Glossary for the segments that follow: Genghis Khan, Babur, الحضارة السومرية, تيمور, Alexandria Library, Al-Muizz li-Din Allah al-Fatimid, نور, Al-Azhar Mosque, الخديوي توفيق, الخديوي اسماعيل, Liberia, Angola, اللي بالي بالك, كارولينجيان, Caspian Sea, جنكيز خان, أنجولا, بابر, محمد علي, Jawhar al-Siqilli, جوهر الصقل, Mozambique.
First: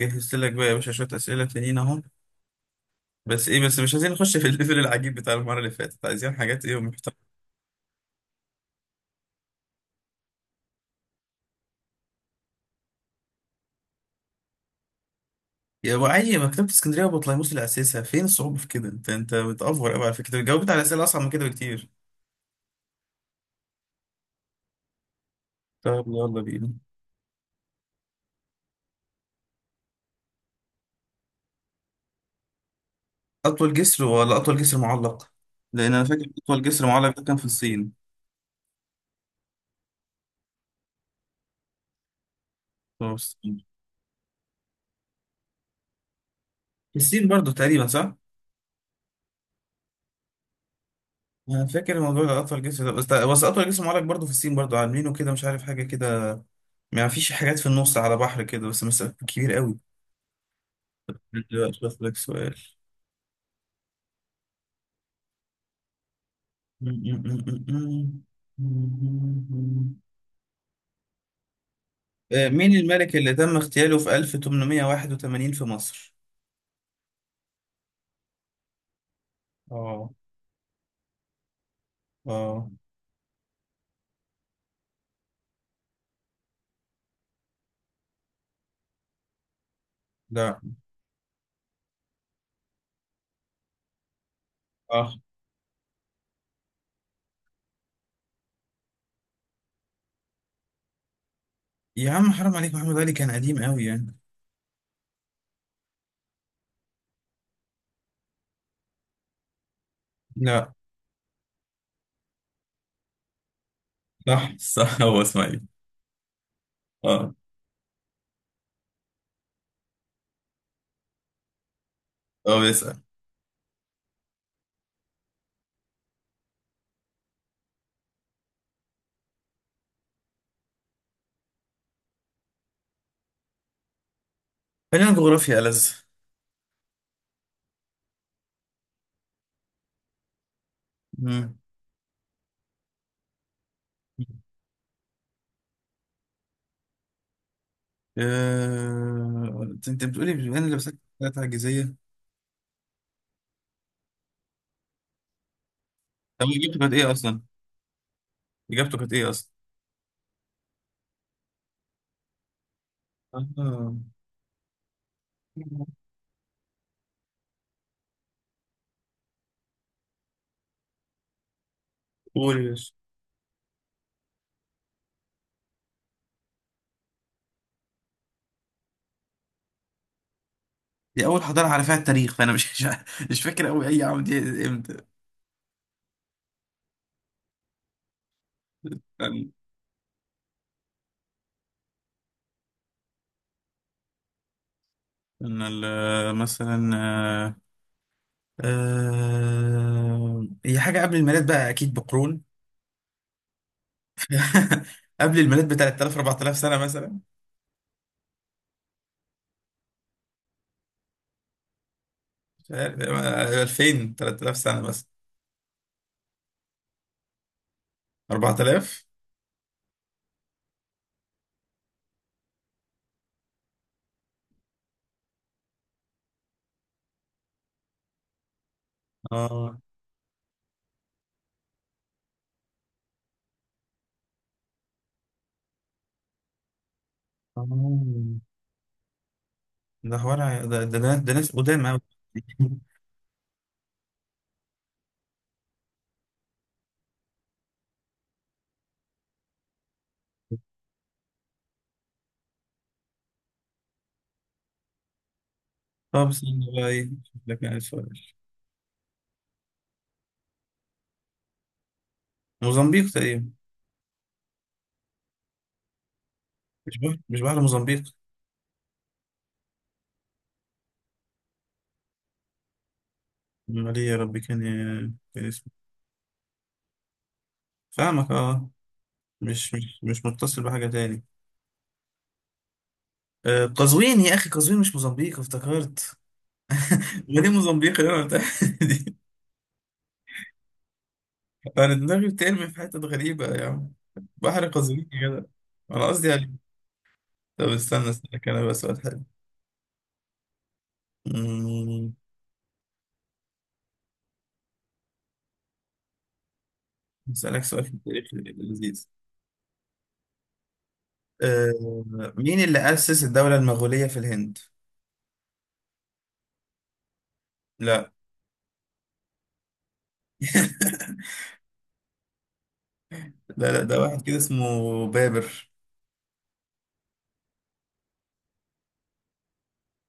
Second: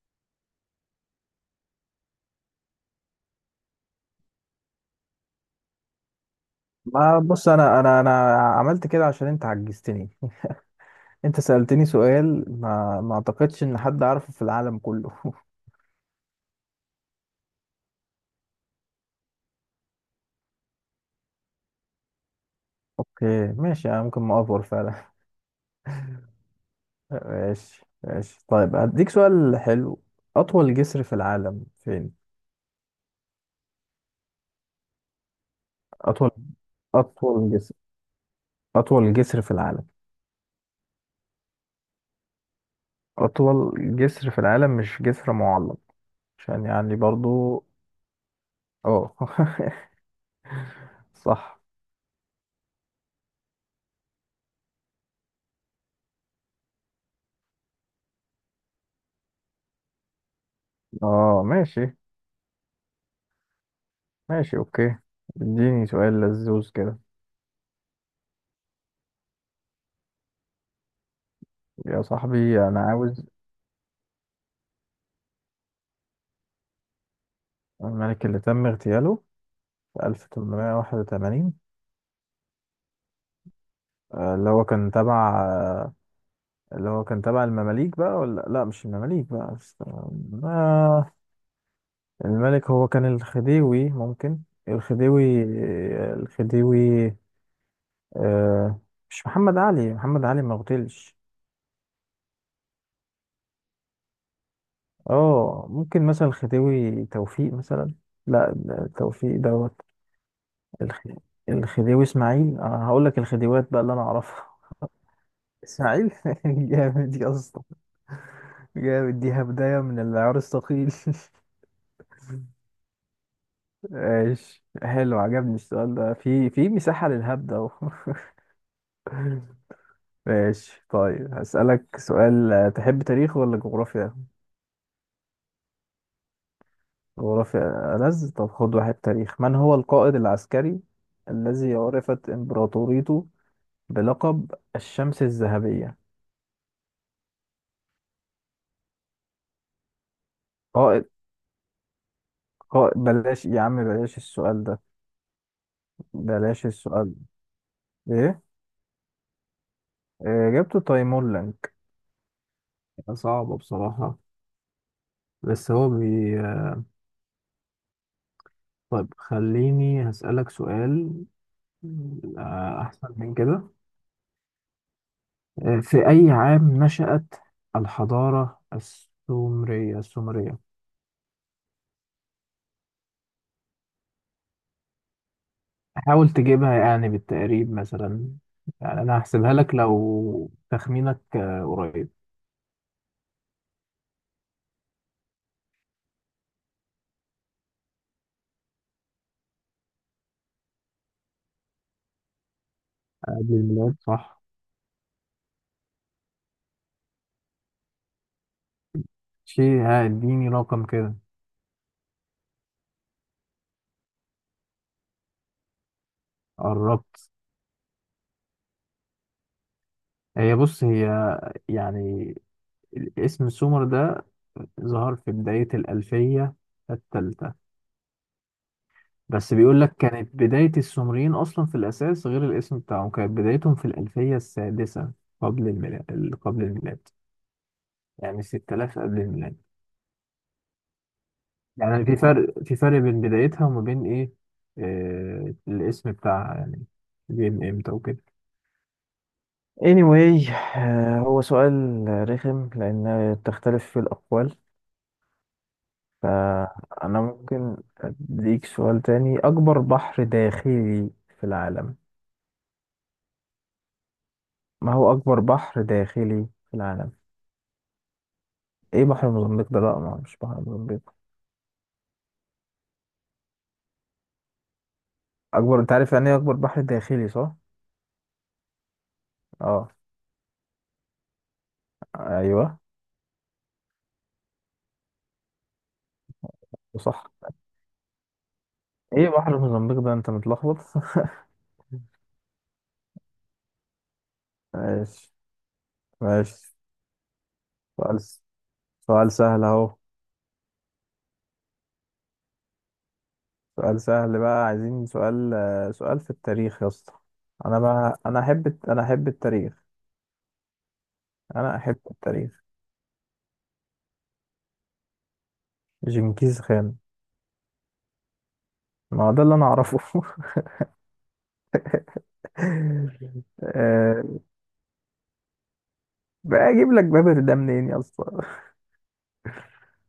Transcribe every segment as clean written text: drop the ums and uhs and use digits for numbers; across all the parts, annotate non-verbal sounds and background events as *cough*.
جهزت لك بقى يا باشا شوية أسئلة تانيين أهو. بس إيه بس مش عايزين نخش في الليفل العجيب بتاع المرة اللي فاتت، عايزين حاجات إيه ما محترمة. بص، انا عملت كده عشان انت عجزتني *laughs* انت سألتني سؤال ما اعتقدش ان حد عارفه في العالم كله *laughs* يا أبو علي، مكتبة اسكندرية وبطليموس اللي أسسها، فين الصعوبة في كده؟ أنت بتأفور أوي، على فكرة جاوبت على أسئلة أصعب من كده بكتير. اوكي ماشي، انا ممكن ما افور فعلا. طب يلا بينا. *laughs* ماشي ماشي، طيب هديك سؤال حلو. اطول جسر في العالم فين؟ أطول جسر ولا أطول جسر معلق؟ لأن أنا فاكر اطول أطول جسر معلق ده كان في اطول جسر الصين. اطول جسر في العالم. هو في الصين. اطول جسر في العالم مش جسر معلق، عشان يعني في الصين برضه برضو. تقريبا، صح؟ اه *laughs* صح. أنا فاكر الموضوع ده، أطول جسر ده بس أطول جسر معلق برضه في الصين، برضه عاملينه كده مش عارف حاجة كده. ما فيش حاجات في النص على بحر كده، بس مسافة كبير أوي. اه دلوقتي ماشي. أشوف لك سؤال. ماشي اوكي، اديني سؤال لذوذ كده. يا صاحبي مين أنا الملك عاوز اللي تم اغتياله في 1881 في مصر؟ الملك اللي تم اغتياله في اه. 1881. اه. اللي هو كان تبع اللي هو كان تبع المماليك بقى، ولا لا، مش المماليك بقى، استنى. لا. آه، الملك هو كان الخديوي ممكن. اه، الخديوي الخديوي. آه، مش محمد علي، محمد علي ما اغتيلش. يا عم حرام عليك، محمد علي كان قديم قوي يعني. اه، ممكن مثلا الخديوي توفيق مثلا. لا، ده توفيق دوت. لا. الخ- الخديوي اسماعيل، انا هقول لك الخديوات بقى اللي انا اعرفها. صح صح، هو اسماعيل. اسماعيل *laughs* جامد يا اه. اسطى. جامد، دي هبداية من العيار الثقيل *laughs* هو بيسأل. ماشي، حلو عجبني السؤال ده، في مساحة للهبدة اهو *laughs* ماشي، طيب هسألك سؤال. تحب تاريخ ولا جغرافيا؟ خلينا جغرافيا ألذ. جغرافيا ألذ. طب خد واحد تاريخ. من هو القائد العسكري مم. الذي عرفت إمبراطوريته بلقب الشمس الذهبية؟ انت بتقولي بما ان لبستك قائد ثلاث عجيزية. قائد بلاش يا عم، بلاش السؤال ده، طب بلاش اجابته كانت ايه السؤال. اصلا؟ ده. إيه؟ اجابته كانت ايه اصلا؟ إجابته تيمور. صعبة آه. بصراحة. بس هو بي طيب خليني هسألك سؤال قول يا باشا. أحسن من كده. في أي عام نشأت الحضارة السومرية؟ دي اول حضاره على فيها التاريخ، فانا مش *laughs* مش فاكر قوي اي عام دي، امتى. حاول تجيبها يعني بالتقريب مثلا. يعني أنا كان هحسبها لك لو تخمينك قريب. مثلا، آه، هي حاجه قبل الميلاد بقى اكيد بقرون. قبل الميلاد، صح. *laughs* قبل الميلاد ب 3000 4000 سنه مثلا. شيء، اديني رقم كده. مش عارف، 2000 3000 سنه مثلا. قربت. 4000. هي بص، هي يعني اسم سومر ده ظهر في بداية الألفية الثالثة، بس اه. بيقول لك كانت بداية السومريين أصلا في الأساس، غير الاسم بتاعهم، كانت بدايتهم في الألفية السادسة قبل الميلاد، قبل الميلاد. آه. يعني 6000 قبل الميلاد. ده ناس، ده ناس قدام قوي. يعني في *laughs* فرق في فرق بين بدايتها وما بين إيه، آه الاسم بتاعها يعني جه من إمتى وكده. anyway. هو سؤال رخم لأن تختلف في الأقوال. طب استنى بقى ايه، فأنا أشوف لك ممكن يعني سؤال. أديك سؤال تاني. أكبر بحر داخلي في العالم. موزمبيق تقريبا. ما هو أكبر بحر داخلي في مش العالم؟ بحر مش بحر موزمبيق. إيه بحر موزمبيق ده، لأ، ما هو مش بحر موزمبيق. امال ايه يا ربي، كان إيه؟ كان، أكبر، أنت عارف يعني إيه أكبر بحر داخلي صح؟ فاهمك اه، مش أه، مش مش متصل بحاجة تاني. أيوه. قزوين يا أخي، قزوين، مش موزمبيق افتكرت. وصح. *laughs* ما دي موزمبيق اللي أنا قلتها *laughs* دي. إيه بحر موزمبيق ده، أنت متلخبط *laughs* أنا دماغي بترمي في حتت غريبة يا عم. بحر قزوين يا ماشي جدع. أنا قصدي عليه. ماشي. طب استنى سؤال أسألك أنا بقى سؤال حلو. سؤال سهل أهو. أمم، سؤال سهل بقى، عايزين سؤال. سؤال في التاريخ يا اسطى. أسألك أنا سؤال في بقى، التاريخ أنا لذيذ. أحب التاريخ. آه، أنا أحب مين التاريخ. اللي أسس الدولة المغولية في الهند؟ جنكيز خان. لا. ما هو ده اللي انا اعرفه *laughs* *laughs* لا ده واحد آه، كده اسمه بابر. بقى اجيب لك بابر ده منين يا اسطى؟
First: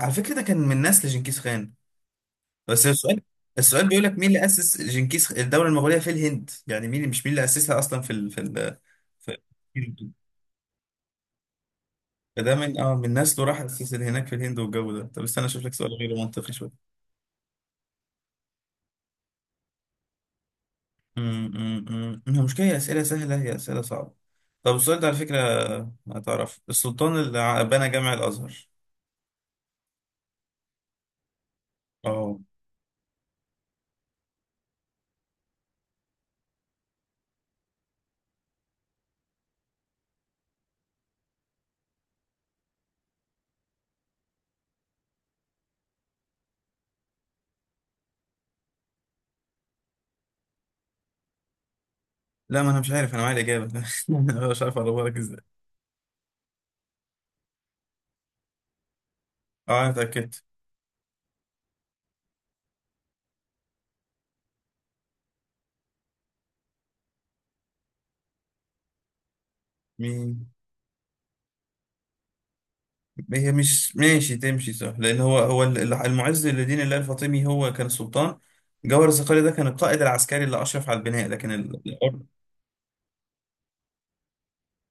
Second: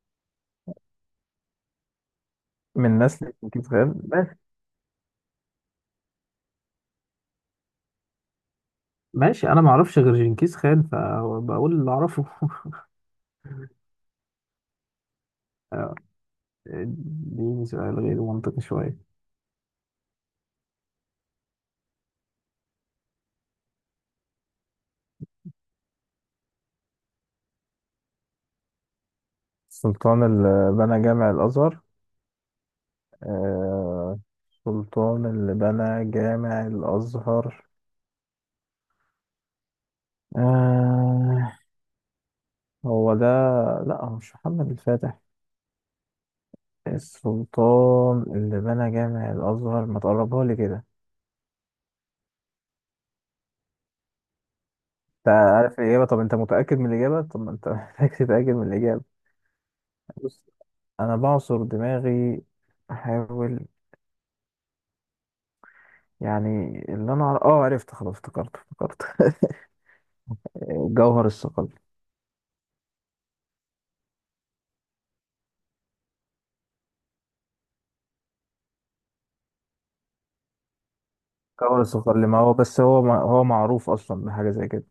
على فكرة ده كان من نسل جنكيز خان. *laughs* بس من السؤال نسل جنكيز السؤال خان بيقول لك مين بس. اللي أسس جنكيز الدولة المغولية في الهند، يعني مين، مش مين اللي أسسها أصلا في ماشي، انا ما اعرفش الهند. غير جنكيز خان فبقول اللي اعرفه فده من *laughs* اه من نسله راح أسس هناك في الهند والجو ده. طب استنى أشوف لك سؤال آه، غير منطقي شوية. اديني سؤال غير منطقي شويه. أمم، أمم، أمم. المشكلة هي أسئلة سهلة، هي أسئلة صعبة. طب السؤال ده على فكرة، هتعرف السلطان اللي بنى جامع الأزهر؟ السلطان اللي بنى جامع الازهر. اه. آه، السلطان اللي بنى جامع الازهر. آه، هو ده. لا، هو مش محمد الفاتح. السلطان اللي بنى جامع الازهر، ما تقربها لي كده. لا ما أنا مش عارف، أنا معايا الإجابة. *laughs* أنا مش عارف أقربها لك انت إزاي. عارف الإجابة؟ طب أنت متأكد من الإجابة؟ طب ما أنت *laughs* محتاج تتأكد من الإجابة. اه أنا بص، اتأكدت. أنا بعصر دماغي، أحاول يعني. اللي أنا عر... أه عرفت، خلاص افتكرت افتكرت *laughs* مين؟ جوهر الصقل. هي مش ماشي تمشي صح لان المعز لدين الله الفاطمي هو كان السلطان. جوهر الصقلي ده كان القائد العسكري اللي اشرف على البناء، لكن جوهر الحر. الصقل ما هو بس هو ما... هو معروف أصلا بحاجة زي كده.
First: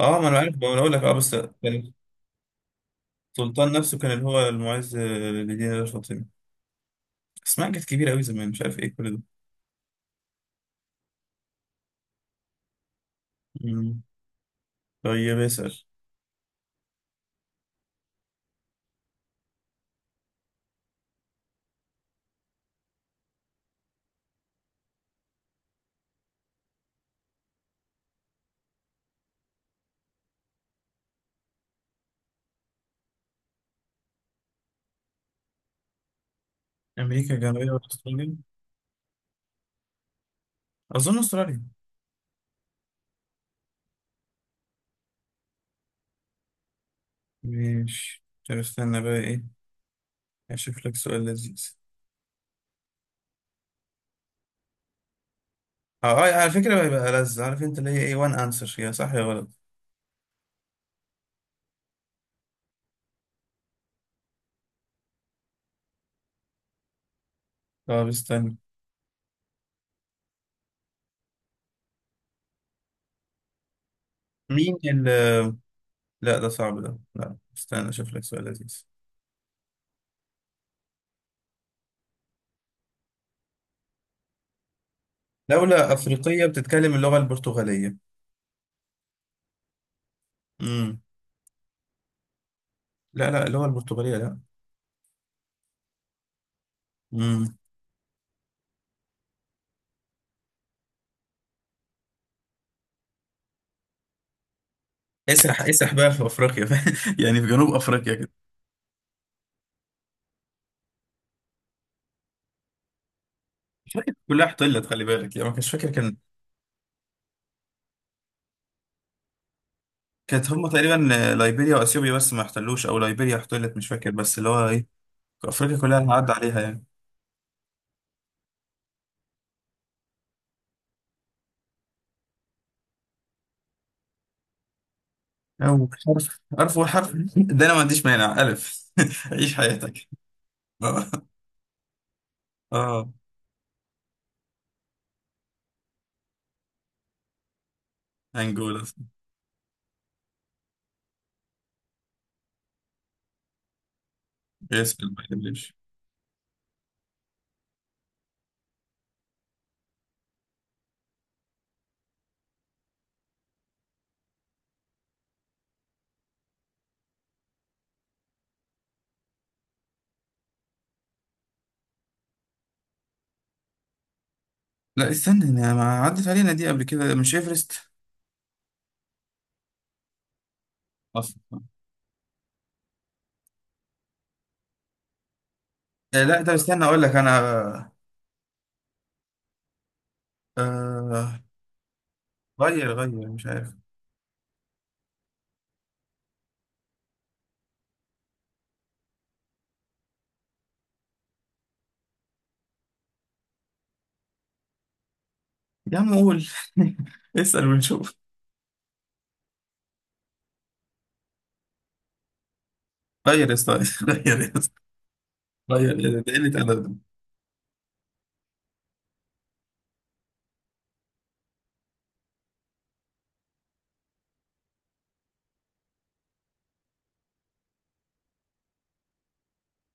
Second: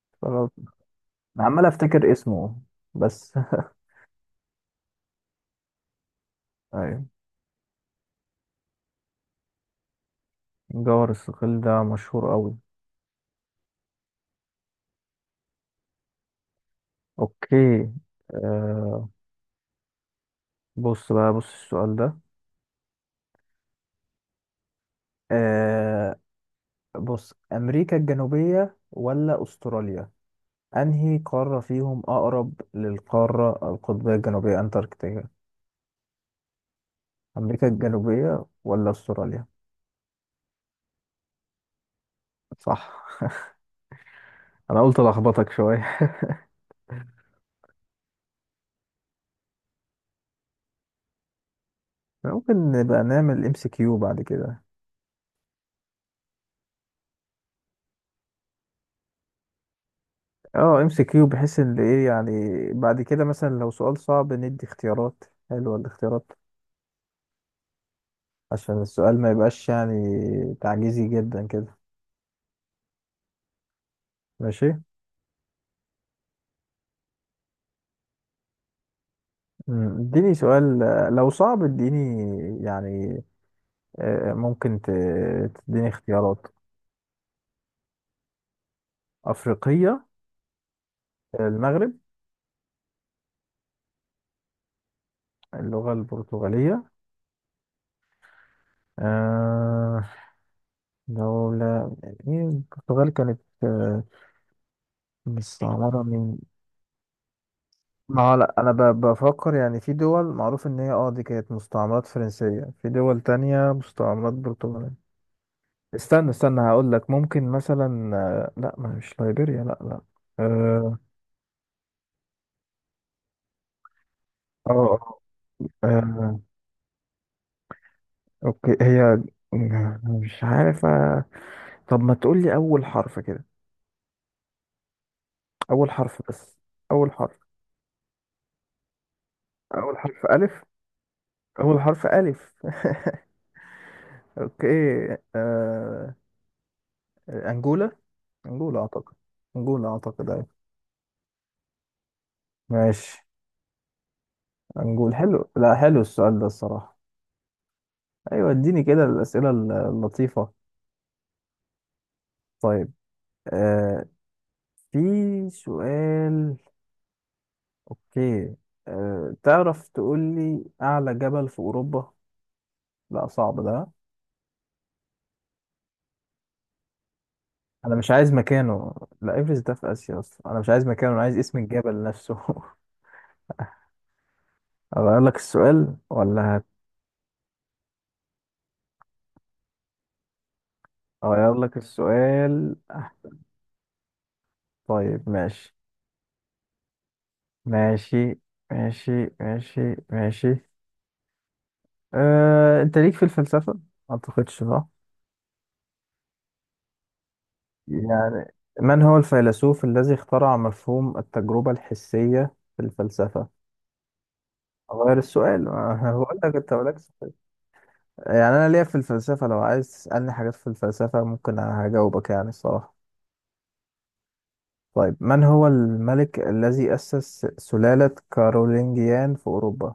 اه ما انا فأنا عارف، ما انا اقول لك اه، بس عمال كان أفتكر اسمه بس. السلطان نفسه كان اللي هو المعز لدين الله الفاطمي. *laughs* أيوة، اسمها كانت كبيره قوي زمان مش عارف ايه كل ده. جوهر الصقل ده مشهور أوي. مم. طيب اسال. أوكي. آه... بص بقى، بص السؤال ده. آه... بص، أمريكا الجنوبية ولا أستراليا؟ أنهي قارة فيهم أقرب للقارة القطبية الجنوبية أنتاركتيكا؟ امريكا أمريكا الجنوبيه ولا استراليا؟ الجنوبية ولا أستراليا؟ اظن استراليا. صح. أنا قلت ألخبطك شوية. ماشي. طب استنى بقى ايه، اشوف لك سؤال لذيذ. ممكن نبقى نعمل MCQ بعد كده. اه، على فكره هيبقى لذ، عارف انت اللي هي ايه وان انسر، يا صح يا غلط. اه MCQ، بحيث ان ايه يعني بعد كده مثلا لو سؤال صعب، ندي اختيارات. حلوة الاختيارات، طب استنى. عشان السؤال ما يبقاش يعني تعجيزي جدا كده. ماشي. مين ال لا ده صعب ده، لا استنى اشوف لك سؤال لذيذ. اديني سؤال لو صعب اديني يعني. آه، ممكن ت- تديني دولة أفريقية اختيارات. بتتكلم اللغة البرتغالية. أفريقية. امم. المغرب. لا اللغة البرتغالية، لا. اللغة البرتغالية. امم. آه، دولة، إيه، البرتغال كانت آه اسرح مستعمرة بقى في من. أفريقيا. *laughs* يعني في جنوب أفريقيا ما كده. هو لا، بفكر يعني في دول معروف إن هي اه دي كانت مستعمرات فرنسية، في دول تانية مش فاكر، مستعمرات كلها احتلت برتغالية. خلي بالك، يعني ما كانش فاكر كان. استنى استنى، هقول لك ممكن مثلا. آه لا، ما مش ليبيريا، لا لا. كانت هم اه تقريبا، ليبيريا وأثيوبيا بس ما احتلوش، أو ليبيريا احتلت مش فاكر، بس اللي هو اه. إيه، أفريقيا آه، كلها عدى آه، عليها يعني. اوكي، هي مش عارف. طب ما تقول لي أول حرف كده؟ أو أول حرف حرف بس. حرف وحرف أول حرف. ده أنا ما عنديش مانع ألف. *laughs* عيش أول حياتك. حرف ألف. اه. أول حرف ألف. اه. *laughs* أوكي. آه... أنجولا. أنجولا أنجولا. أعتقد. أنجولا أعتقد، أيوة. ماشي. اسم. أنجول، حلو، لا، حلو السؤال ده الصراحة. أيوة، اديني كده الأسئلة اللطيفة. طيب. آه... في سؤال. أوكي. تعرف تقول لي أعلى جبل في أوروبا؟ لا صعب ده. لا استنى، انا ما عدت علينا دي قبل كده، مش ايفرست؟ أنا مش عايز مكانه. لا، إيفرست ده في آسيا أصلا، أنا مش عايز مكانه، أنا عايز اسم اصلا الجبل نفسه *laughs* أغير لك السؤال لا ده ولا؟ استنى اقول لك انا. آه. اغير لك السؤال. غير مش عارف. طيب ماشي ماشي ماشي ماشي ماشي. أه، انت ليك في الفلسفة ما اعتقدش صح. يا عم قول. *laughs* اسأل ونشوف. يعني من هو الفيلسوف الذي اخترع مفهوم التجربة الحسية في غير الفلسفة؟ يا اسطى. *laughs* غير يا اسطى. اغير السؤال، غير، إيه ما *laughs* ده، ده بقول لك قلة انت مالكش ادب. سؤال. يعني انا ليا في الفلسفة، لو عايز تسألني حاجات في الفلسفة ممكن هجاوبك يعني الصراحة. طيب، من هو الملك الذي أسس سلالة كارولينجيان في أوروبا؟